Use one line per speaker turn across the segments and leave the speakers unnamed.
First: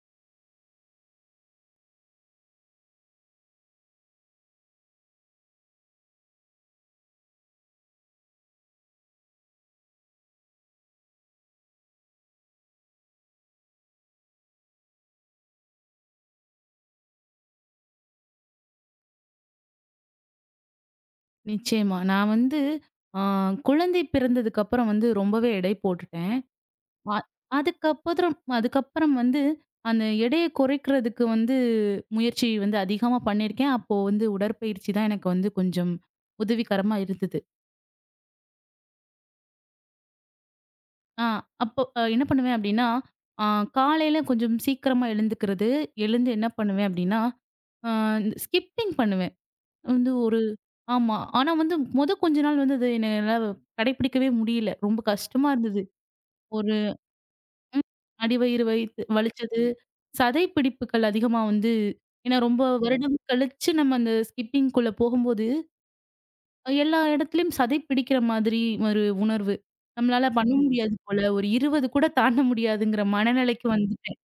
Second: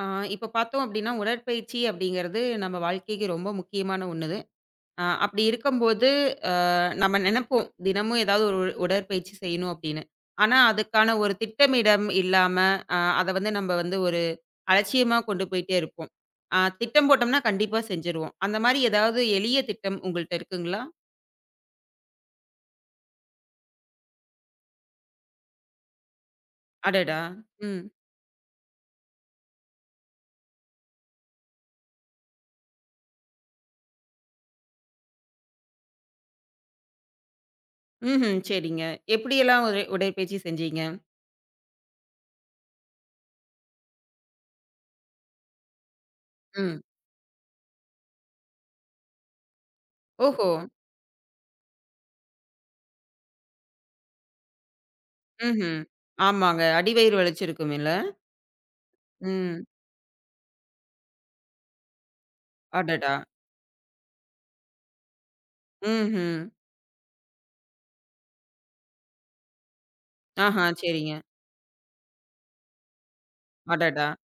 ஆ, இப்ப பார்த்தோம் அப்படின்னா, உடற்பயிற்சி அப்படிங்கிறது நம்ம வாழ்க்கைக்கு ரொம்ப முக்கியமான ஒண்ணுது. அப்படி இருக்கும்போது, அ நம்ம நெனைப்போம், தினமும் ஏதாவது ஒரு உடற்பயிற்சி செய்யணும் அப்படின்னு. ஆனா, அதுக்கான ஒரு திட்டமிடம் இல்லாம, அத வந்து நம்ம வந்து ஒரு அலட்சியமா கொண்டு போயிட்டே இருப்போம். திட்டம் போட்டோம்னா கண்டிப்பா செஞ்சுருவோம். அந்த மாரி ஏதாவது எளிய திட்டம் உங்கள்ட்ட இருக்குங்களா?
நிச்சயமா. நான் வந்து ஆ குழந்தை பிறந்ததுக்கு அப்புறம் வந்து ரொம்பவே எடை போட்டுட்டேன். அ
அடடா! ம்.
அதுக்கப்புறம் அதுக்கப்புறம் வந்து அந்த எடைய குறைக்கிறதுக்கு வந்து முயற்சி வந்து அதிகமா பண்ணியிருக்கேன். அப்போ வந்து உடற்பயிற்சி தான் எனக்கு வந்து கொஞ்சம் உதவிகரமா இருந்தது.
ம்ஹ்ம். சரிங்க. எப்படியெல்லாம் உடற்பயிற்சி செஞ்சீங்க?
ஆ அப்போ என்ன பண்ணுவேன் அப்டின்னா, ஆ காலையில கொஞ்சம் சீக்கிரமா எழுந்துக்கிறது. எழுந்து என்ன
ம்.
பண்ணுவேன் அப்டின்னா, ஆ ஸ்கிப்பிங் பண்ணுவேன். வந்து ஒரு
ஓஹோ!
ஆமா. ஆனா வந்து மொத கொஞ்ச நாள் வந்து அது என்னால கடைபிடிக்கவே முடியல. ரொம்ப கஷ்டமா
ம்ஹ்ம்.
இருந்தது.
ஆமாங்க.
ஒரு
அடிவயிறு வலிச்சிருக்குமில்ல?
அடிவயிறு வைத்து வலிச்சது,
ம்.
சதை பிடிப்புகள் அதிகமா வந்து ஏன்னா ரொம்ப
அடடா!
வருடம் கழிச்சு நம்ம அந்த ஸ்கிப்பிங்குள்ள போகும்போது,
ம்ஹ்ம்.
எல்லா இடத்துலயும் சதை பிடிக்கிற மாதிரி ஒரு உணர்வு. நம்மளால பண்ண
ஆஹா,
முடியாது
சரிங்க.
போல, ஒரு 20 கூட தாண்ட முடியாதுங்கிற மனநிலைக்கு
அடடா!
வந்துட்டேன்.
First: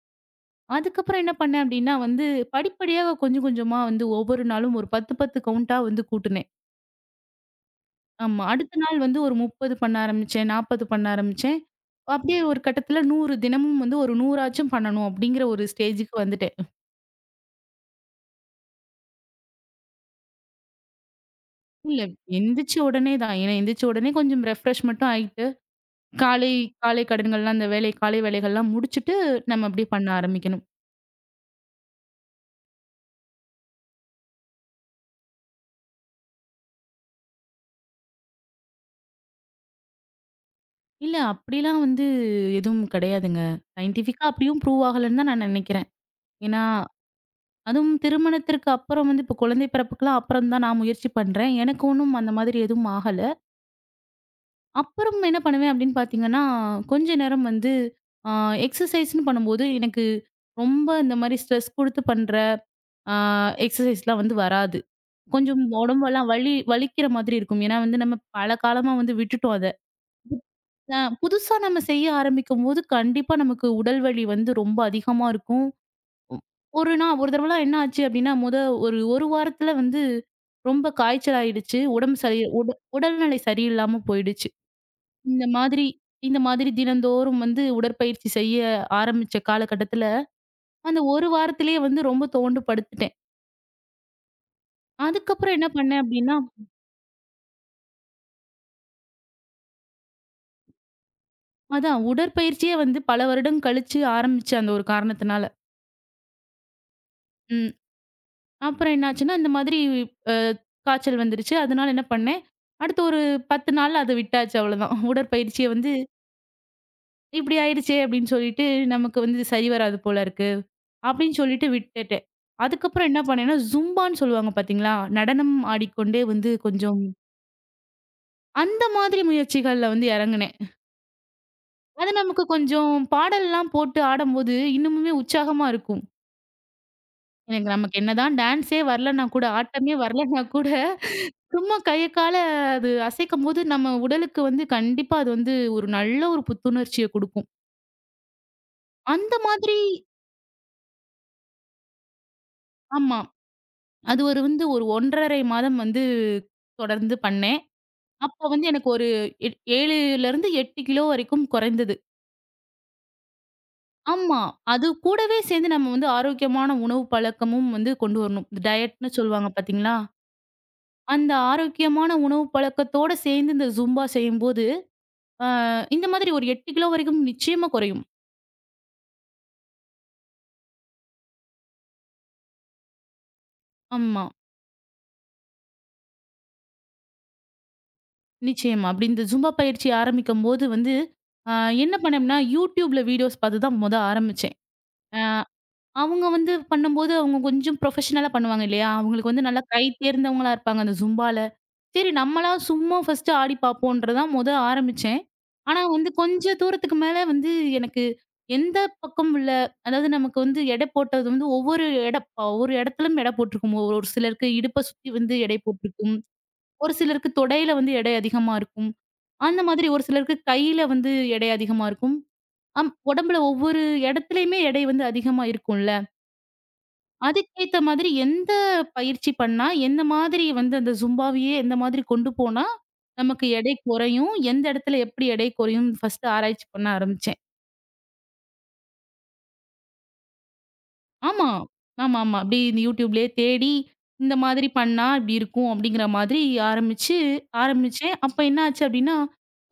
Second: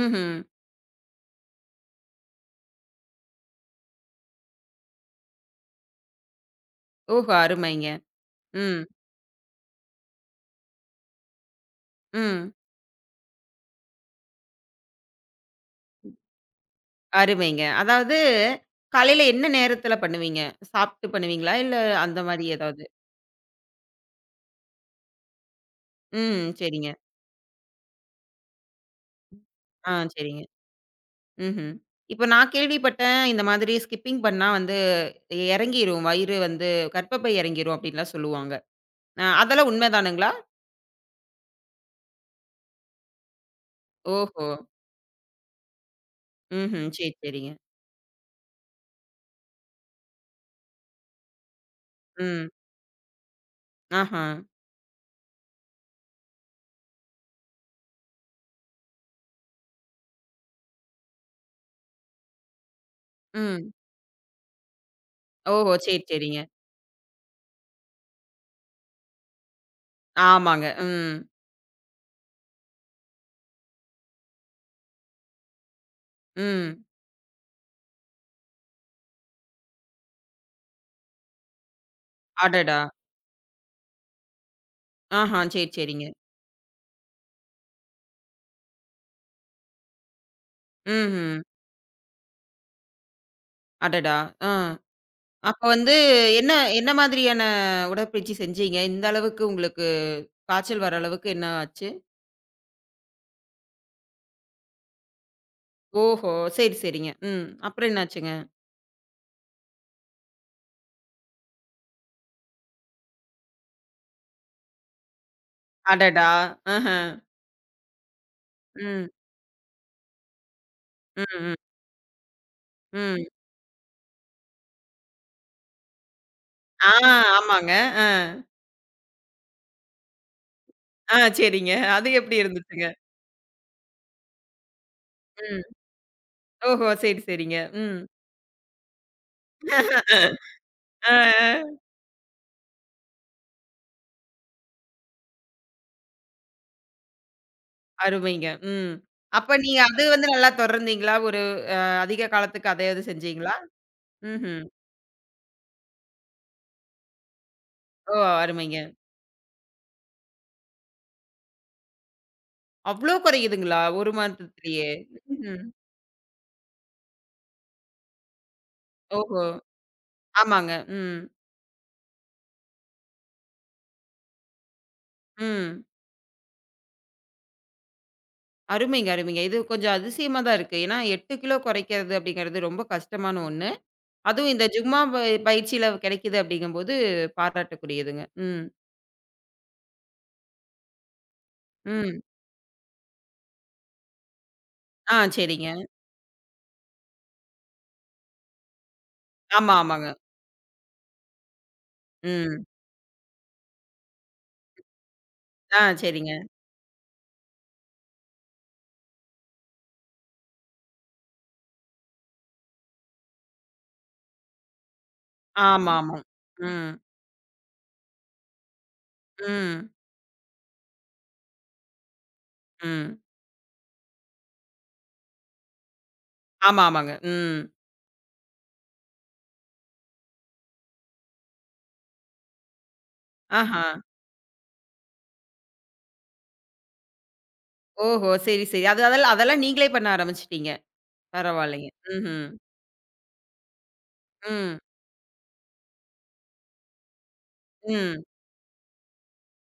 ம்ஹ்ம்.
அதுக்கப்புறம் என்ன பண்ணேன் அப்டின்னா வந்து, படிப்படியா கொஞ்சம் கொஞ்சமா வந்து ஒவ்வொரு நாளும் ஒரு 10, 10 கவுண்டா வந்து கூட்டுனேன்.
ஓஹோ! அருமைங்க.
ஆமா. அடுத்த
ம்,
நாள் வந்து ஒரு 30 பண்ண ஆரம்பிச்சேன், 40 பண்ண ஆரம்பிச்சேன். அப்டியே
ம்.
ஒரு கட்டத்துல 100 தினமும் வந்து ஒரு 100 ஆச்சும் பண்ணணும் அப்டிங்கிற ஒரு ஸ்டேஜுக்கு வந்துட்டேன்.
அருமைங்க. அதாவது காலையில என்ன நேரத்தில பண்ணுவீங்க? சாப்பிட்டு பண்ணுவீங்களா? இல்ல
இல்ல.
அந்த மாரி
எந்திரிச்ச
ஏதாவது?
உடனே தான். ஏன்னா எந்திரிச்ச உடனே கொஞ்சம் ரெஃப்ரெஷ் மட்டும் ஆயிட்டு,
ம்,
காலை
சரிங்க.
காலை கடன்கள்லாம் அந்த வேலை காலை வேலைகள்லாம் முடிச்சுட்டு, நம்ம அப்படியே
ஆ,
பண்ண
சரிங்க.
ஆரம்பிக்கணும்.
ம்ஹ்ம். இப்ப நான் கேள்விப்பட்டேன், இந்த மாதிரி ஸ்கிப்பிங் பண்ணா வந்து இறங்கிரும். வயிறு வந்து கர்ப்பப்பை இறங்கிரும் அப்படின்லாம் சொல்லுவாங்க. அதெல்லாம் உண்மைதானுங்களா?
இல்ல அப்படிலாம் வந்து எதுவும் கிடையாதுங்க. சயின்டிஃபிக்கா
ஓஹோ!
அப்படியும் ப்ரூவ் ஆகலன்னு தான் நான் நினைக்கிறேன். ஏன்னா,
ம்ஹ்ம். சரி, சரிங்க.
அதுவும் திருமணத்திற்கு அப்புறம் வந்து இப்போ குழந்தை பிறப்புக்குலாம் அப்புறம் தான் நான் முயற்சி பண்றேன். எனக்கு ஒண்ணும் அந்த
ம்.
மாதிரி எதுவும் ஆகல.
ஆஹா.
அப்புறம் என்ன பண்ணுவேன் அப்படின்னு பார்த்தீங்கன்னா, கொஞ்ச நேரம் வந்து அ எக்ஸர்சைஸ்ன்னு பண்ணும்போது, எனக்கு ரொம்ப இந்த மாரி ஸ்ட்ரெஸ் குடுத்து பண்ற அ
ம்.
எக்ஸர்சைஸ்லாம் வந்து வராது. கொஞ்சம்
ஓஹோ! சரி,
உடம்பெல்லாம்
சரிங்க.
வலி வலிக்கிற மாதிரி இருக்கும். ஏன்னா வந்து நம்ம பல காலமா வந்து விட்டுட்டோம் அத.
ஆமாங்க. ம்.
புதுசா நம்ம செய்ய ஆரம்பிக்கும்போது கண்டிப்பா நமக்கு உடல் வலி வந்து ரொம்ப அதிகமா இருக்கும். ஒ-
ம்.
ஒரு நான் ஒரு தடவலாம் என்ன ஆச்சு அப்படின்னா, ஒரு 1 வாரத்துல வந்து ரொம்ப காய்ச்சல் ஆயிடுச்சு. உடம்பு சரி உட
அடடா!
உடல்நிலை சரியில்லாம போயிடுச்சு.
ஆஹா.
இந்த
சரி,
மாதிரி
சரிங்க.
இந்த மாதிரி தினந்தோறும் வந்து உடற்பயிற்சி செய்ய ஆரம்பிச்ச காலகட்டத்துல, அந்த ஒரு
ம்ஹ்ம்.
வாரத்திலேயே வந்து ரொம்ப துவண்டு படுத்துட்டேன்.
அடடா! ஆ.
அதுக்கப்புறம்
அப்ப
என்ன
வந்து
பண்ணேன் அப்டின்னா,
என்ன என்ன மாதிரியான உடற்பயிற்சி செஞ்சீங்க? இந்த அளவுக்கு உங்களுக்கு காய்ச்சல் வர அளவுக்கு என்ன ஆச்சு?
அதான் உடற்பயிற்சியே வந்து பல வருடம் கழிச்சு ஆரம்பிச்ச அந்த ஒரு காரணத்தினால.
ஓஹோ! சரி, சரிங்க. ம்.
ம்.
அப்புறம் என்னாச்சுங்க?
அப்புறம் என்னாச்சுன்னா, இந்த மாதிரி அ காய்ச்சல் வந்துருச்சு. அதனால என்ன பண்ணேன், அடுத்த ஒரு 10 நாள்ல அத விட்டாச்சு அவ்வளோதான். உடற்பயிற்சிய வந்து
அடடா! ஆஹ.
இப்படி ஆயிடுச்சே அப்படின்னு சொல்லிட்டு,
ம்.
நமக்கு வந்து இது சரி வராது போல இருக்கு.
ம்,
அப்படின்னு
ம்,
சொல்லிட்டு விட்டுட்டேன். அதுக்கப்புறம் என்ன
ம்.
பண்ணேன்னா, ஜும்பான்னு சொல்லுவாங்க பார்த்தீங்களா? நடனம் ஆடிக்கொண்டே வந்து
ஆ
கொஞ்சம்
ஆமாங்க. ஆ.
அந்த மாதிரி முயற்சிகள்ல வந்து இறங்குனேன்.
ஆ சரிங்க. அது
அது
எப்படி
நமக்கு
இருந்துச்சுங்க?
கொஞ்சம் பாடல்லாம் போட்டு ஆடம்போது, இன்னமுமே
ம்.
உற்சாகமா இருக்கும்.
ஓஹோ! சரி, சரிங்க.
எனக்கு நமக்கு
ம்.
என்னதான் டான்ஸே வரலன்னா கூட, ஆட்டமே வரலன்னா கூட,
ஆ,
சும்மா
ஆ.
கைய கால அது அசைக்கும்போது, நம்ம உடலுக்கு வந்து கண்டிப்பா அது வந்து ஒரு நல்ல ஒரு புத்துணர்ச்சிய குடுக்கும்.
அருமைங்க. ம்.
அந்த
அப்ப
மாதிரி
நீங்க அது வந்து நல்லா தொடர்ந்தீங்களா? ஒரு அதிக காலத்துக்கு அதே இது
ஆமா.
செஞ்சீங்களா?
அது ஒரு
ம்ஹ்ம்.
வந்து ஒரு 1 1/2 மாதம் வந்து தொடர்ந்து பண்ணேன்.
ஓ!
அப்ப வந்து
அருமைங்க.
எனக்கு ஒரு 7லிருந்து 8 கிலோ வரைக்கும் குறைந்தது.
அவ்ளோ குறையுதுங்களா? 1
ஆமா.
மாதத்திலேயே?
அது கூடவே
ம்ஹ்ம்.
சேர்ந்து நம்ம வந்து ஆரோக்கியமான உணவு பழக்கமும் வந்து கொண்டு வரணும். இந்த டயட்ன்னு
ஓஹோ!
சொல்லுவாங்க பார்த்தீங்களா?
ஆமாங்க. ம்.
அந்த ஆரோக்கியமான உணவு பழக்கத்தோட சேர்ந்து இந்த ஜும்பா செய்யும்போது, அ
ம்.
இந்த மாதிரி ஒரு 8 கிலோ வரைக்கும் நிச்சயமா குறையும்.
அருமைங்க, அருமைங்க. இது கொஞ்சம் அதிசயமா தான் இருக்கு. ஏன்னா 8 கிலோ குறைக்கிறது அப்படிங்கிறது ரொம்ப கஷ்டமான ஒண்ணு.
ஆமா.
அதுவும் இந்த ஜும்மா பயிற்சியில கிடைக்குது அப்படிங்கும்போது பாராட்டக்கூடியதுங்க. ம்.
நிச்சயமா. அப்படி இந்த ஜும்பா பயிற்சி ஆரம்பிக்கும்போது வந்து, அ என்ன
ம்.
பண்ணேன்னா, YouTubeல வீடியோஸ் பார்த்து தான் மொத ஆரம்பிச்சேன்.
ஆ
அ
சரிங்க.
அவங்க வந்து பண்ணும்போது, அவங்க கொஞ்சம் ப்ரொஃபஷனலா பண்ணுவாங்க இல்லையா? அவங்களுக்கு வந்து நல்லா
ஆமா,
கை
ஆமாங்க.
தேர்ந்தவங்களா இருப்பாங்க அந்த ஜும்பால. சரி நம்மளா
ம்.
சும்மா ஃபர்ஸ்ட்டு ஆடி பார்ப்போம்ன்றது தான் மொத ஆரம்பிச்சேன். ஆனா
ஆ
வந்து
சரிங்க.
கொஞ்சம் தூரத்துக்கு மேல வந்து எனக்கு எந்த பக்கம் உள்ள அதாவது நமக்கு வந்து எடை போட்டது வந்து ஒவ்வொரு இடத்திலும் எடை போட்டிருக்கும். ஒரு ஒரு சிலருக்கு இடுப்ப சுத்தி வந்து எடை
ஆமா, ஆமா.
போட்டிருக்கும்.
ம்.
ஒரு சிலருக்கு தொடையில வந்து எடை அதிகமா இருக்கும். அந்த மாதிரி
ம்.
ஒரு சிலருக்கு கையில வந்து எடை அதிகமா இருக்கும்.
ம்.
உடம்புல ஒவ்வொரு இடத்துலயுமே எடை வந்து அதிகமா இருக்கும்ல.
ஆமா, ஆமாங்க. ம்.
அதுக்கேத்த மாதிரி எந்த பயிற்சி பண்ணா, எந்த மாதிரி வந்து அந்த ஜும்பாவையே எந்த மாதிரி கொண்டு போனா, நமக்கு எடை
ஆஹா.
குறையும்? எந்த இடத்துல எப்படி எடை குறையும்னு ஃபர்ஸ்ட்டு ஆராய்ச்சி பண்ண ஆரம்பிச்சேன்.
ஓஹோ! சரி, சரி. அது அதெல்லாம் அதெல்லாம் நீங்களே பண்ண ஆரம்பிச்சுட்டீங்க.
ஆமா.
பரவாயில்லைங்க.
ஆமாமா.
ம்ஹ்ம்.
அப்படி இந்த YouTubeலயே தேடி, இந்த மாதிரி
ம்.
பண்ணா இப்படி இருக்கும் அப்படிங்கிற மாதிரி ஆரம்பிச்சு ஆரம்பிச்சேன்.
ம்.
அப்ப என்ன ஆச்சு அப்படின்னா,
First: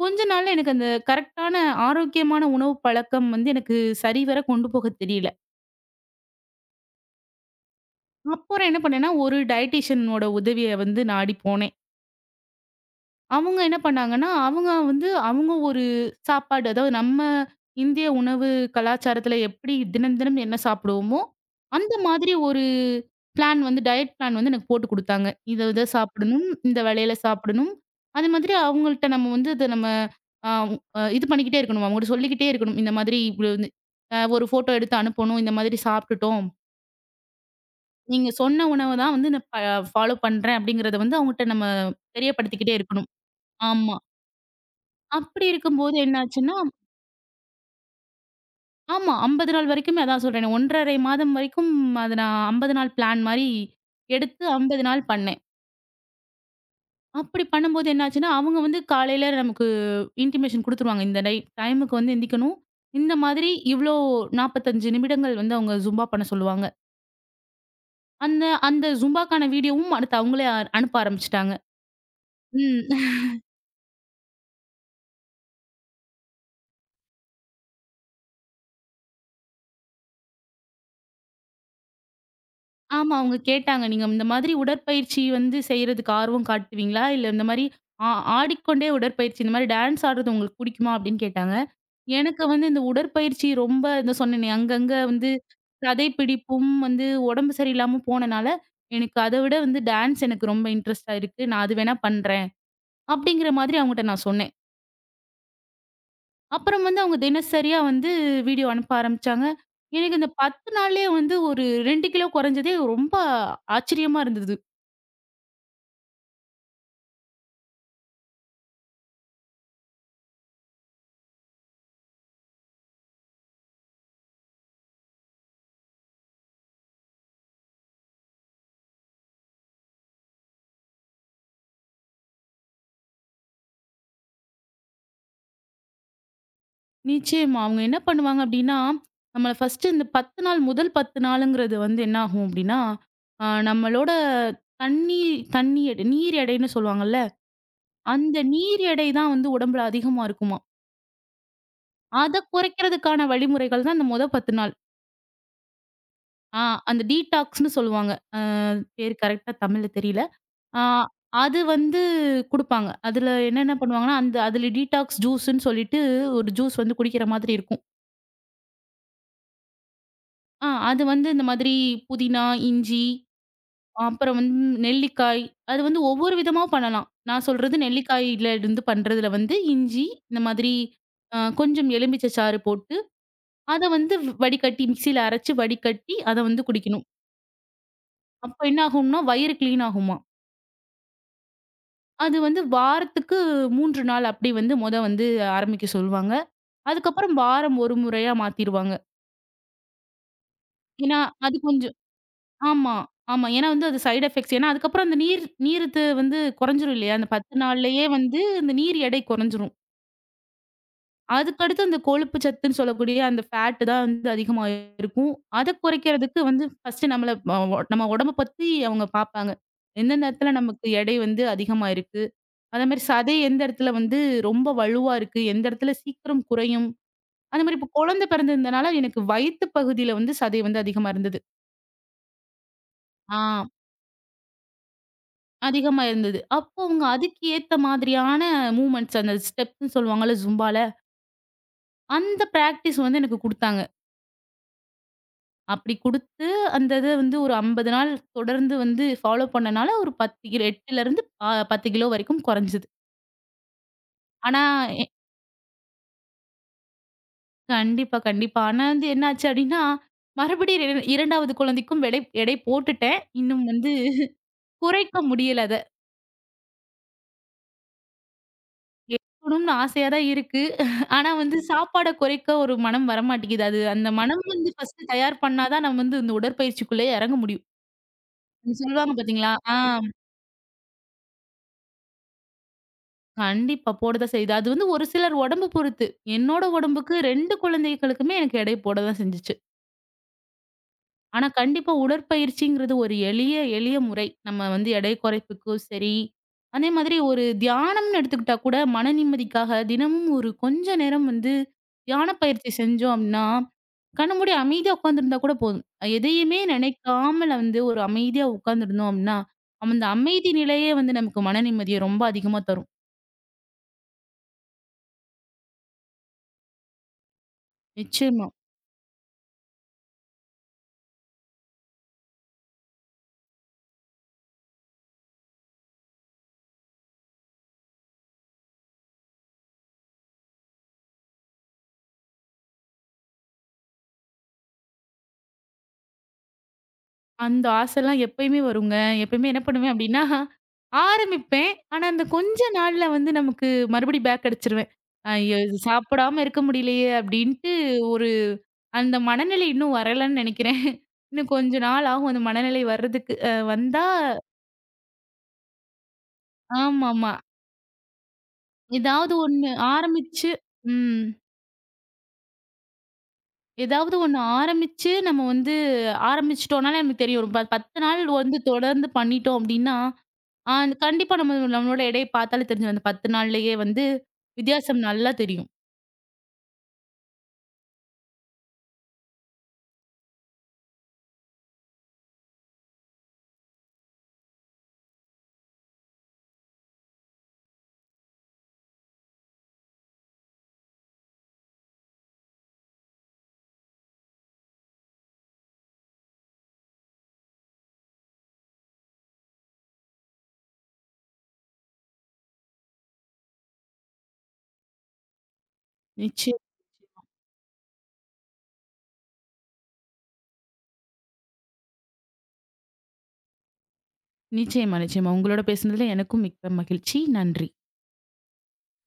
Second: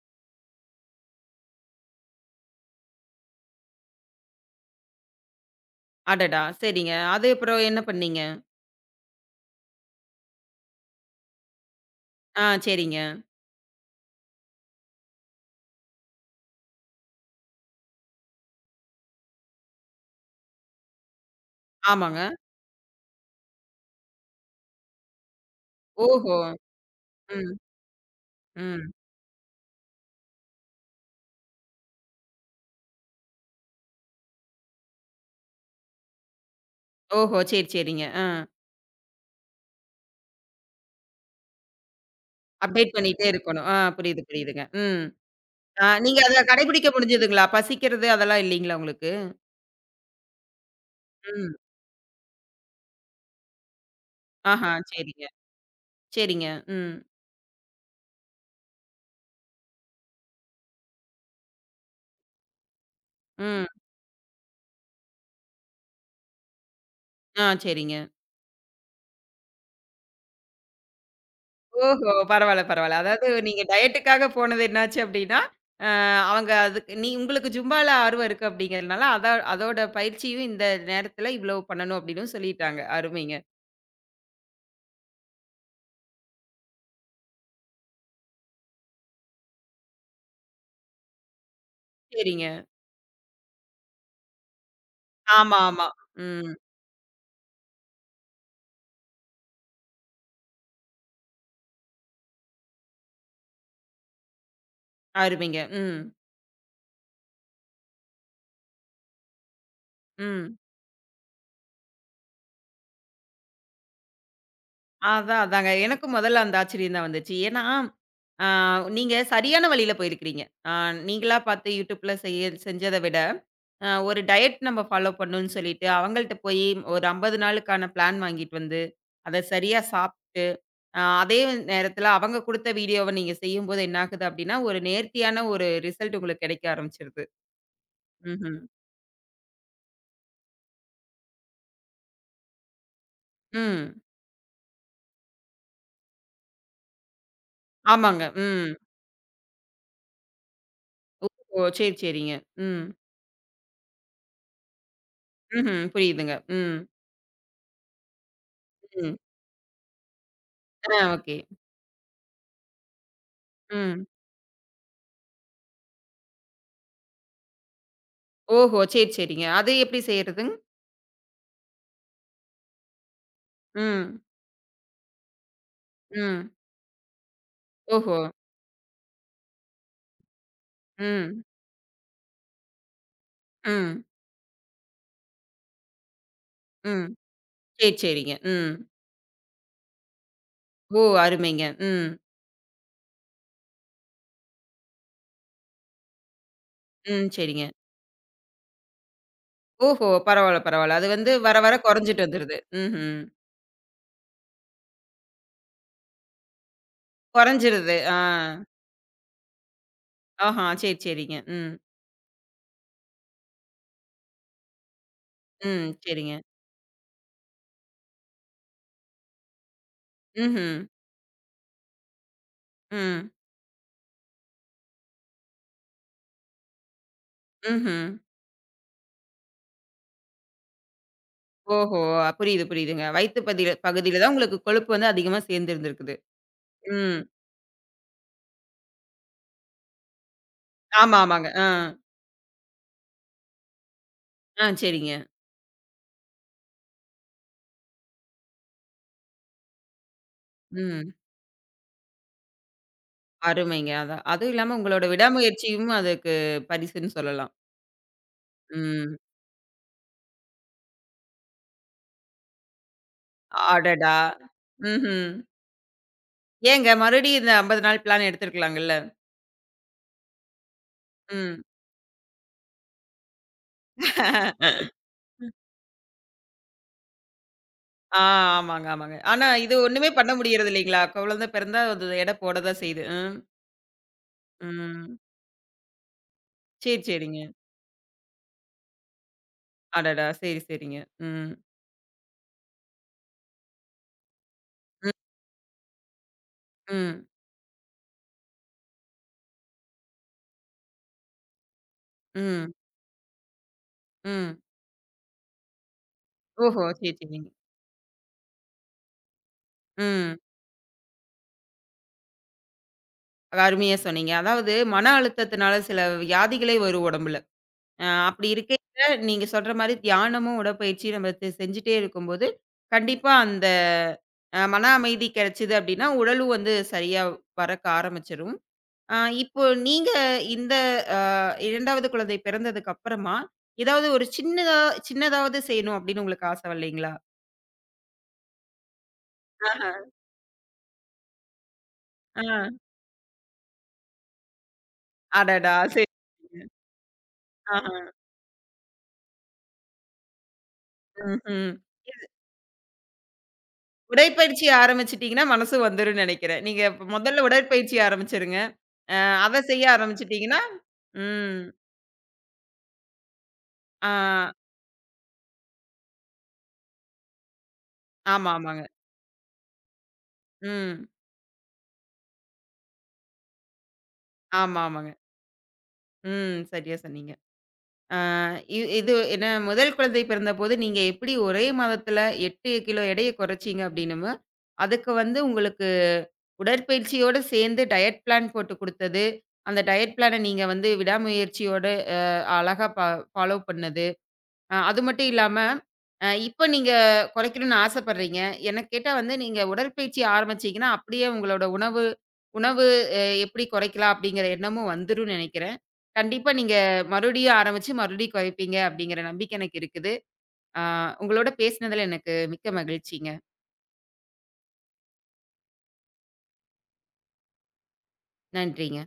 கொஞ்ச நாள்ல எனக்கு அந்த கரெக்ட்டான ஆரோக்கியமான உணவு பழக்கம் வந்து எனக்கு சரிவர கொண்டு போக தெரியல.
அடடா! சரிங்க. அது அப்புறம் என்ன பண்ணீங்க?
அப்புறம் என்ன பண்ணேன்னா, ஒரு டயட்டீஷியனோட உதவிய வந்து நாடி போனேன்.
ஆ சரிங்க.
அவங்க என்ன பண்ணாங்கன்னா, அவங்க வந்து அவங்க ஒரு சாப்பாடு அதாவது நம்ம இந்திய உணவு கலாச்சாரத்துல எப்படி தினம் தினம் என்ன சாப்பிடுவோமோ, அந்த
ஆமாங்க.
மாதிரி ஒரு பிளான் வந்து டயட் பிளான் வந்து எனக்கு போட்டு குடுத்தாங்க. இத இத
ஓஹோ!
சாப்பிடணும், இந்த வேளையில
ம்.
சாப்பிடணும். அது மாதிரி
ம்.
அவங்கள்ட்ட நம்ம வந்து அத நம்ம அ அ இது பண்ணிக்கிட்டே இருக்கணும். அவங்ககிட்ட சொல்லிக்கிட்டே இருக்கணும். இந்த மாதிரி இவ்வளோ வந்து ஒரு ஃபோட்டோ எடுத்து அனுப்பணும். இந்த மாதிரி சாப்பிட்டுட்டோம்.
ஓஹோ! சரி, சரிங்க. ஆ.
நீங்க சொன்ன உணவ தான் வந்து நான் ஃபாலோ பண்றேன் அப்படிங்கிறத வந்து அவங்ககிட்ட நம்ம தெரியப்படுத்திக்கிட்டே
அப்டேட்
இருக்கணும்.
பண்ணிட்டே இருக்கணும். ஆ
ஆமா.
புரியுது, புரியுதுங்க. ம்.
அப்படி
ஆ
இருக்கும்போது
நீங்க அத
என்னாச்சுன்னா
கடைபிடிக்க முடிஞ்சதுங்களா? பசிக்கிறது அதெல்லாம் இல்லீங்களா உங்களுக்கு?
ஆமா 50 நாள் வரைக்குமே அதான் சொல்றேனே, 1 1/2 மாதம்
ம்.
வரைக்கும் அத நான் 50 நாள் பிளான் மாரி எடுத்து
ஆஹா!
50 நாள்
சரிங்க.
பண்ணேன்.
சரிங்க. ம்.
அப்படி பண்ணும்போது என்னாச்சுன்னா, அவங்க வந்து காலையில நமக்கு இன்டிமேஷன் குடுத்துருவாங்க. இந்த டை டைமுக்கு வந்து எந்திக்கணும். இந்த மாதிரி
ம்.
இவ்ளோ 45 நிமிடங்கள் வந்து அவங்க ஜும்பா பண்ண சொல்லுவாங்க.
ஆ சரிங்க.
அந்த அந்த ஜும்பாக்கான வீடியோவும் அடுத்து அவங்களே அனுப்ப ஆரம்பிச்சுட்டாங்க.
ஓஹோ! பரவால்ல, பரவால்ல.
ம்.
அதாவது நீங்க டயட்டுக்காக போனது என்னாச்சு அப்டின்னா, அவங்க அதுக்கு உங்களுக்கு ஜும்பால ஆர்வம் இருக்கு அப்படிங்கிறதுனால, அதோட பயிற்சியும் இந்த நேரத்தில இவ்வளோ பண்ணணும் அப்படின்னு சொல்லிட்டாங்க.
ஆமா. அவங்க
அருமைங்க.
கேட்டாங்க. "நீங்க இந்த மாதிரி உடற்பயிற்சி வந்து செய்றதுக்கு ஆர்வம் காட்டுவீங்களா? இல்ல இந்த மாரி ஆ ஆடிக்கொண்டே உடற்பயிற்சி இந்த மாரி டான்ஸ் ஆடுறது உங்களுக்கு புடிக்குமா?" அப்படின்னு கேட்டாங்க. எனக்கு
சரிங்க.
வந்து இந்த உடற்பயிற்சி ரொம்ப இந்த சொன்னேனே அங்கங்க வந்து
ஆமா, ஆமா. ம்.
சதைப்பிடிப்பும் வந்து உடம்பு சரியில்லாம போனனால, எனக்கு அத விட வந்து டான்ஸ் எனக்கு ரொம்ப இன்ட்ரெஸ்ட்டா இருக்கு. நான் அது வேணா பண்றேன். அப்படிங்கிற மாதிரி அவங்கட்ட நான் சொன்னேன்.
அருமைங்க. ம்.
அப்புறம் வந்து அவங்க தினசரியா வந்து வீடியோ அனுப்ப ஆரம்பிச்சாங்க. எனக்கு இந்த
ம்.
10 நாள்லயே வந்து ஒரு 2 கிலோ குறைஞ்சதே ரொம்ப ஆச்சரியமா இருந்தது.
அதான், அதாங்க. எனக்கும் முதல்ல அந்த ஆச்சரியம் தான் வந்துச்சு. ஏன்னா, அ நீங்க சரியான வழியில போயிருக்கிறீங்க. அ நீங்களா பார்த்து YouTubeல செஞ்சத விட, ஒரு டயட் நம்ம ஃபாலோ பண்ணணும்னு சொல்லிட்டு, அவங்கள்ட்ட போயி ஒரு 50 நாளுக்கான பிளான் வாங்கிட்டு வந்து, அத சரியா சாப்ட்டு, அதே நேரத்தில அவங்க குடுத்த வீடியோவ நீங்க செய்யும்போது என்ன ஆகுது அப்டின்னா, ஒரு நேர்த்தியான ஒரு ரிசல்ட் உங்களுக்கு கெடைக்க ஆரம்பிச்சுருது.
நிச்சயமா. அவங்க என்ன பண்ணுவாங்க
ம்ஹ்ம்.
அப்டின்னா, நம்மள ஃபர்ஸ்ட்டு இந்த 10 நாள் முதல் 10 நாளுங்கிறது வந்து என்ன ஆகும் அப்டின்னா,
ம்.
நம்மளோட தண்ணி தண்ணி எடை நீர் எடைன்னு சொல்லுவாங்கல்ல,
ஆமாங்க.
அந்த
ம்.
நீர் எடை தான் வந்து உடம்புல அதிகமா இருக்குமாம்.
ஓ! சரி, சரிங்க.
அத
ம்.
குறைக்கிறதுக்கான வழிமுறைகள் தான் இந்த மொத 10 நாள்.
ம்ஹ்ம். புரியுதுங்க.
ஆ
ம்.
அந்த டீடாக்ஸ்ன்னு சொல்லுவாங்க. அ பேர்
ம்.
கரெக்ட்டா தமிழ்ல தெரியல. ஆ
ஆ ஓகே.
அது வந்து குடுப்பாங்க. அதுல என்னென்ன
ம்.
பண்ணுவாங்கன்னா, அந்த அதுல டீடாக்ஸ் ஜூஸுன்னு சொல்லிட்டு ஒரு ஜூஸ் வந்து குடிக்கிற மாதிரி இருக்கும்.
ஓஹோ! சரி, சரிங்க. அது எப்டி செய்றதுங்?
அது வந்து இந்த மாதிரி புதினா, இஞ்சி
ம்.
அப்புறம் வந்து நெல்லிக்காய். அது வந்து ஒவ்வொரு
ம்.
விதமா பண்ணலாம். நான் சொல்றது
ஓஹோ!
நெல்லிக்காயில இருந்து பண்றதுல வந்து இஞ்சி, இந்த மாதிரி
ம்.
கொஞ்சம் எலுமிச்சை சாறு போட்டு, அத
ம்.
வந்து வடிகட்டி மிக்ஸியில அரைச்சு வடிகட்டி அத வந்து குடிக்கணும்.
ம். சரி, சரிங்க.
அப்ப
ம்.
என்ன ஆகும்னா, வயிறு கிளீன் ஆகுமாம்.
ஓ! அருமைங்க. ம்.
அது வந்து வாரத்துக்கு 3 நாள் அப்படி வந்து மொத வந்து ஆரம்பிக்க சொல்லுவாங்க.
ம்.
அதுக்கப்புறம்
சரிங்க.
வாரம் 1 முறையா மாத்திருவாங்க.
ஓஹோ! பரவால்ல, பரவால்ல. அது
ஏன்னா,
வந்து வர
அது
வர
கொஞ்சம்
குறைஞ்சுட்டு வந்துருது.
ஆமா,
ம்ஹ்ம்.
ஆமா. ஏன்னா வந்து அது சைட் எஃபெக்ட்ஸ். ஏன்னா அதுக்கப்புறம் அந்த நீர் வந்து குறைஞ்சிரும் இல்லையா? அந்த 10
குறைஞ்சிருது.
நாள்லயே
ஆ.
வந்து அந்த நீர் எடை குறைஞ்சிரும்.
ஆஹா! சரி, சரிங்க. ம்.
அதுக்கடுத்து அந்த கொழுப்பு சத்துன்னு சொல்லக்கூடிய அந்த ஃபேட் தான் வந்து அதிகமா இருக்கும். அத
ம். சரிங்க.
குறைக்கிறதுக்கு வந்து ஃபர்ஸ்ட் நம்மள அ ஒ நம்ம உடம்ப பத்தி அவங்க பார்ப்பாங்க. எந்தெந்த இடத்துல
ம்ஹ்ம்.
நமக்கு எடை வந்து அதிகமா இருக்கு. அதே மாரி
ம்.
சதை எந்த இடத்துல வந்து ரொம்ப வலுவா இருக்கு, எந்த இடத்துல சீக்கிரம் குறையும். அந்த மாரி இப்ப
ம்ஹ்ம்.
குழந்தை பிறந்திருந்தனால எனக்கு வயித்து பகுதியில வந்து சதை வந்து அதிகமா இருந்தது.
ஓஹோ! புரியுது, புரியுதுங்க.
ஆ
வயித்து பகுதியில தான் உங்களுக்கு கொழுப்பு வந்து அதிகமா
அதிகமா
சேர்ந்திருந்திருக்குது.
இருந்தது. அப்போ அவங்க
ம்.
அதுக்கு ஏத்த மாதிரியான மூவ்மெண்ட்ஸ் அந்த ஸ்டெப்ஸ்ன்னு சொல்லுவாங்கல்ல ஜும்பால.
ஆமா, ஆமாங்க. ஆ.
அந்த பிராக்டிஸ் வந்து எனக்கு குடுத்தாங்க.
ஆ சரிங்க.
அப்படி குடுத்து, அந்த இத வந்து ஒரு 50 நாள் தொடர்ந்து வந்து ஃபாலோ பண்ணனால, ஒரு 10 கிலோ
ம்.
8லருந்து 10 கிலோ வரைக்கும் கொறஞ்சது.
அருமைங்க. அதான். அதுவும்
ஆனா
இல்லாம
எ
உங்களோட விடாமுயற்சியும் அதுக்கு பரிசுன்னு சொல்லலாம்.
கண்டிப்பா, கண்டிப்பா. ஆனா வந்து
ம்.
என்னாச்சு அப்படின்னா, மறுபடியும் 2வது குழந்தைக்கும் எடை போட்டுட்டேன். இன்னும் வந்து
அடடா!
குறைக்க
ம்ஹ்ம்.
முடியல அத.
ஏங்க மறுபடியும் இந்த 50 நாள் பிளான் எடுத்திருக்கலாங்கல்ல?
எடுக்கணும்னு ஆசையா தான் இருக்கு. ஆனா வந்து
ம்.
சாப்பாட குறைக்க ஒரு மனம் வரமாட்டேங்குது. அது அந்த மனம் வந்து ஃபர்ஸ்ட்டு தயார் பண்ணா தான் நம்ம வந்து இந்த உடற்பயிற்சிக்குள்ளே எறங்க முடியும்.
ஆ
நீங்க
ஆமாங்க,
சொல்லுவாங்க
ஆமாங்க. ஆனா
பாத்தீங்களா?
இது
ஆ.
ஒண்ணுமே பண்ண முடியறது இல்லைங்களா? குழந்தை பிறந்தா அது எடை போட தான் செய்யுது. ம்.
கண்டிப்பா. போடதான் செய்யுது. அது வந்து ஒரு
ம்.
சிலர் உடம்பு பொறுத்து. என்னோட
சரி,
உடம்புக்கு
சரிங்க.
2 குழந்தைகளுக்குமே எனக்கு எடை போட தான் செஞ்சுச்சு.
அடடா! சரி, சரிங்க.
ஆனா
ம்.
கண்டிப்பா உடற்பயிற்சிங்கிறது ஒரு எளிய, எளிய முறை. நம்ம வந்து
ம்.
எடை குறைப்புக்கும் சரி, அதே மாதிரி
ம்.
ஒரு தியானம்னு எடுத்துக்கிட்டா கூட மன நிம்மதிக்காக தினமும் ஒரு கொஞ்ச நேரம் வந்து தியான பயிற்சி
ம்.
செஞ்சோம் அப்டின்னா, கண்ண மூடி
ம்.
அமைதியா உட்காந்துருந்தா கூட போதும். எதையுமே
ஓஹோ! சரி, சரிங்க.
நினைக்காமல வந்து ஒரு அமைதியா உட்காந்துருந்தோம் அப்டின்னா, அந்த
ம்.
அமைதி நிலையே வந்து நமக்கு மன நிம்மதிய ரொம்ப அதிகமா தரும்.
அருமையா சொன்னீங்க. அதாவது மன அழுத்தத்தினால சில வியாதிகளே வரும் உடம்புல. அப்படி
நிச்சயமா.
இருக்கையில நீங்க சொல்ற மாரி தியானமும், உடற்பயிற்சியும் நம்ம செஞ்சுட்டே இருக்கும்போது, கண்டிப்பா அந்த மன அமைதி கிடைச்சது அப்படின்னா, உடலும் வந்து சரியா வரக்க ஆரம்பிச்சுரும். ஆ இப்போ நீங்க இந்த அ 2வது குழந்தை பிறந்ததுக்கு அப்புறமா, ஏதாவது ஒரு சின்னதாவது செய்யணும் அப்படின்னு உங்களுக்கு ஆசை வரலைங்களா?
அந்த ஆசைலாம் எப்பயுமே வருங்க. எப்பயுமே என்ன
ஆஹ.
பண்ணுவேன் அப்டின்னா, ஆரம்பிப்பேன். ஆனா, அந்த
ஆ.
கொஞ்ச நாள்ல வந்து நமக்கு மறுபடியும் பேக் அடிச்சுருவேன். ஐயோ!
அடடா!
இது
சரி.
சாப்பிடாம இருக்க முடியலையே அப்டின்ட்டு
ஆஹ.
ஒரு அந்த மனநிலை இன்னும் வரலன்னு நெனைக்கிறேன். இன்னும்
ம்ஹ்ம்.
கொஞ்ச நாள் ஆகும் அந்த மனநிலை வர்றதுக்கு. வந்தா
உடற்பயிற்சி ஆரம்பிச்சுட்டீங்கன்னா, மனசு வந்துரும்னு நெனைக்கிறேன். நீங்க இப்ப
ஆமாமா.
முதல்ல உடற்பயிற்சி ஆரம்பிச்சுருங்க. அ
ஏதாவது
அத
ஒண்ணு
செய்ய
ஆரம்பிச்சு
ஆரம்பிச்சுட்டீங்கன்னா
ம்.
ம். ஆ
ஏதாவது ஒண்ணு ஆரம்பிச்சு நம்ம வந்து ஆரம்பிச்சுட்டோம்னாலே நமக்கு தெரியும். ஒரு 10 நாள்
ஆமா,
வந்து
ஆமாங்க.
தொடர்ந்து பண்ணிட்டோம் அப்டின்னா அந்த
ம்.
கண்டிப்பா நம்ம நம்மளோட எடைய பார்த்தாலே தெரிஞ்சிரும். அந்த 10 நாள்லயே வந்து
ஆமா,
வித்தியாசம்
ஆமாங்க.
நல்லா தெரியும்.
ம். சரியா சொன்னீங்க. ஆ, இது என்ன முதல் குழந்தை பிறந்தபோது நீங்க எப்படி ஒரே மாதத்துல 8 கிலோ எடைய குறைச்சீங்க அப்படின்னுமோ, அதுக்கு வந்து உங்களுக்கு உடற்பயிற்சியோட சேர்ந்து டயட் பிளான் போட்டு குடுத்தது, அந்த டயட் பிளான நீங்க வந்து விடாமுயற்சியோட அ அழகா ஃபாலோ பண்ணது. அது மட்டும் இல்லாம, இப்ப நீங்க குறைக்கணும்னு ஆசைப்படுறீங்க. என்ன கேட்டா வந்து நீங்க உடற்பயிற்சி ஆரம்பிச்சீங்கன்னா, அப்படியே உங்களோட உணவு உணவு அ எப்படி குறைக்கலாம் அப்படிங்கிற எண்ணமும் வந்துரும்னு நெனைக்கிறேன். கண்டிப்பா
நிச்சயம்.
நீங்க மறுபடியும் ஆரம்பிச்சு, மறுபடியும் குறைப்பீங்க அப்படிங்கிற நம்பிக்கை எனக்கு இருக்குது. அ உங்களோட பேசினதுல எனக்கு மிக்க மகிழ்ச்சிங்க.
நிச்சயமா, நிச்சயமா. உங்களோட பேசுனதுல எனக்கும் மிக்க மகிழ்ச்சி. நன்றி.
நன்றிங்க.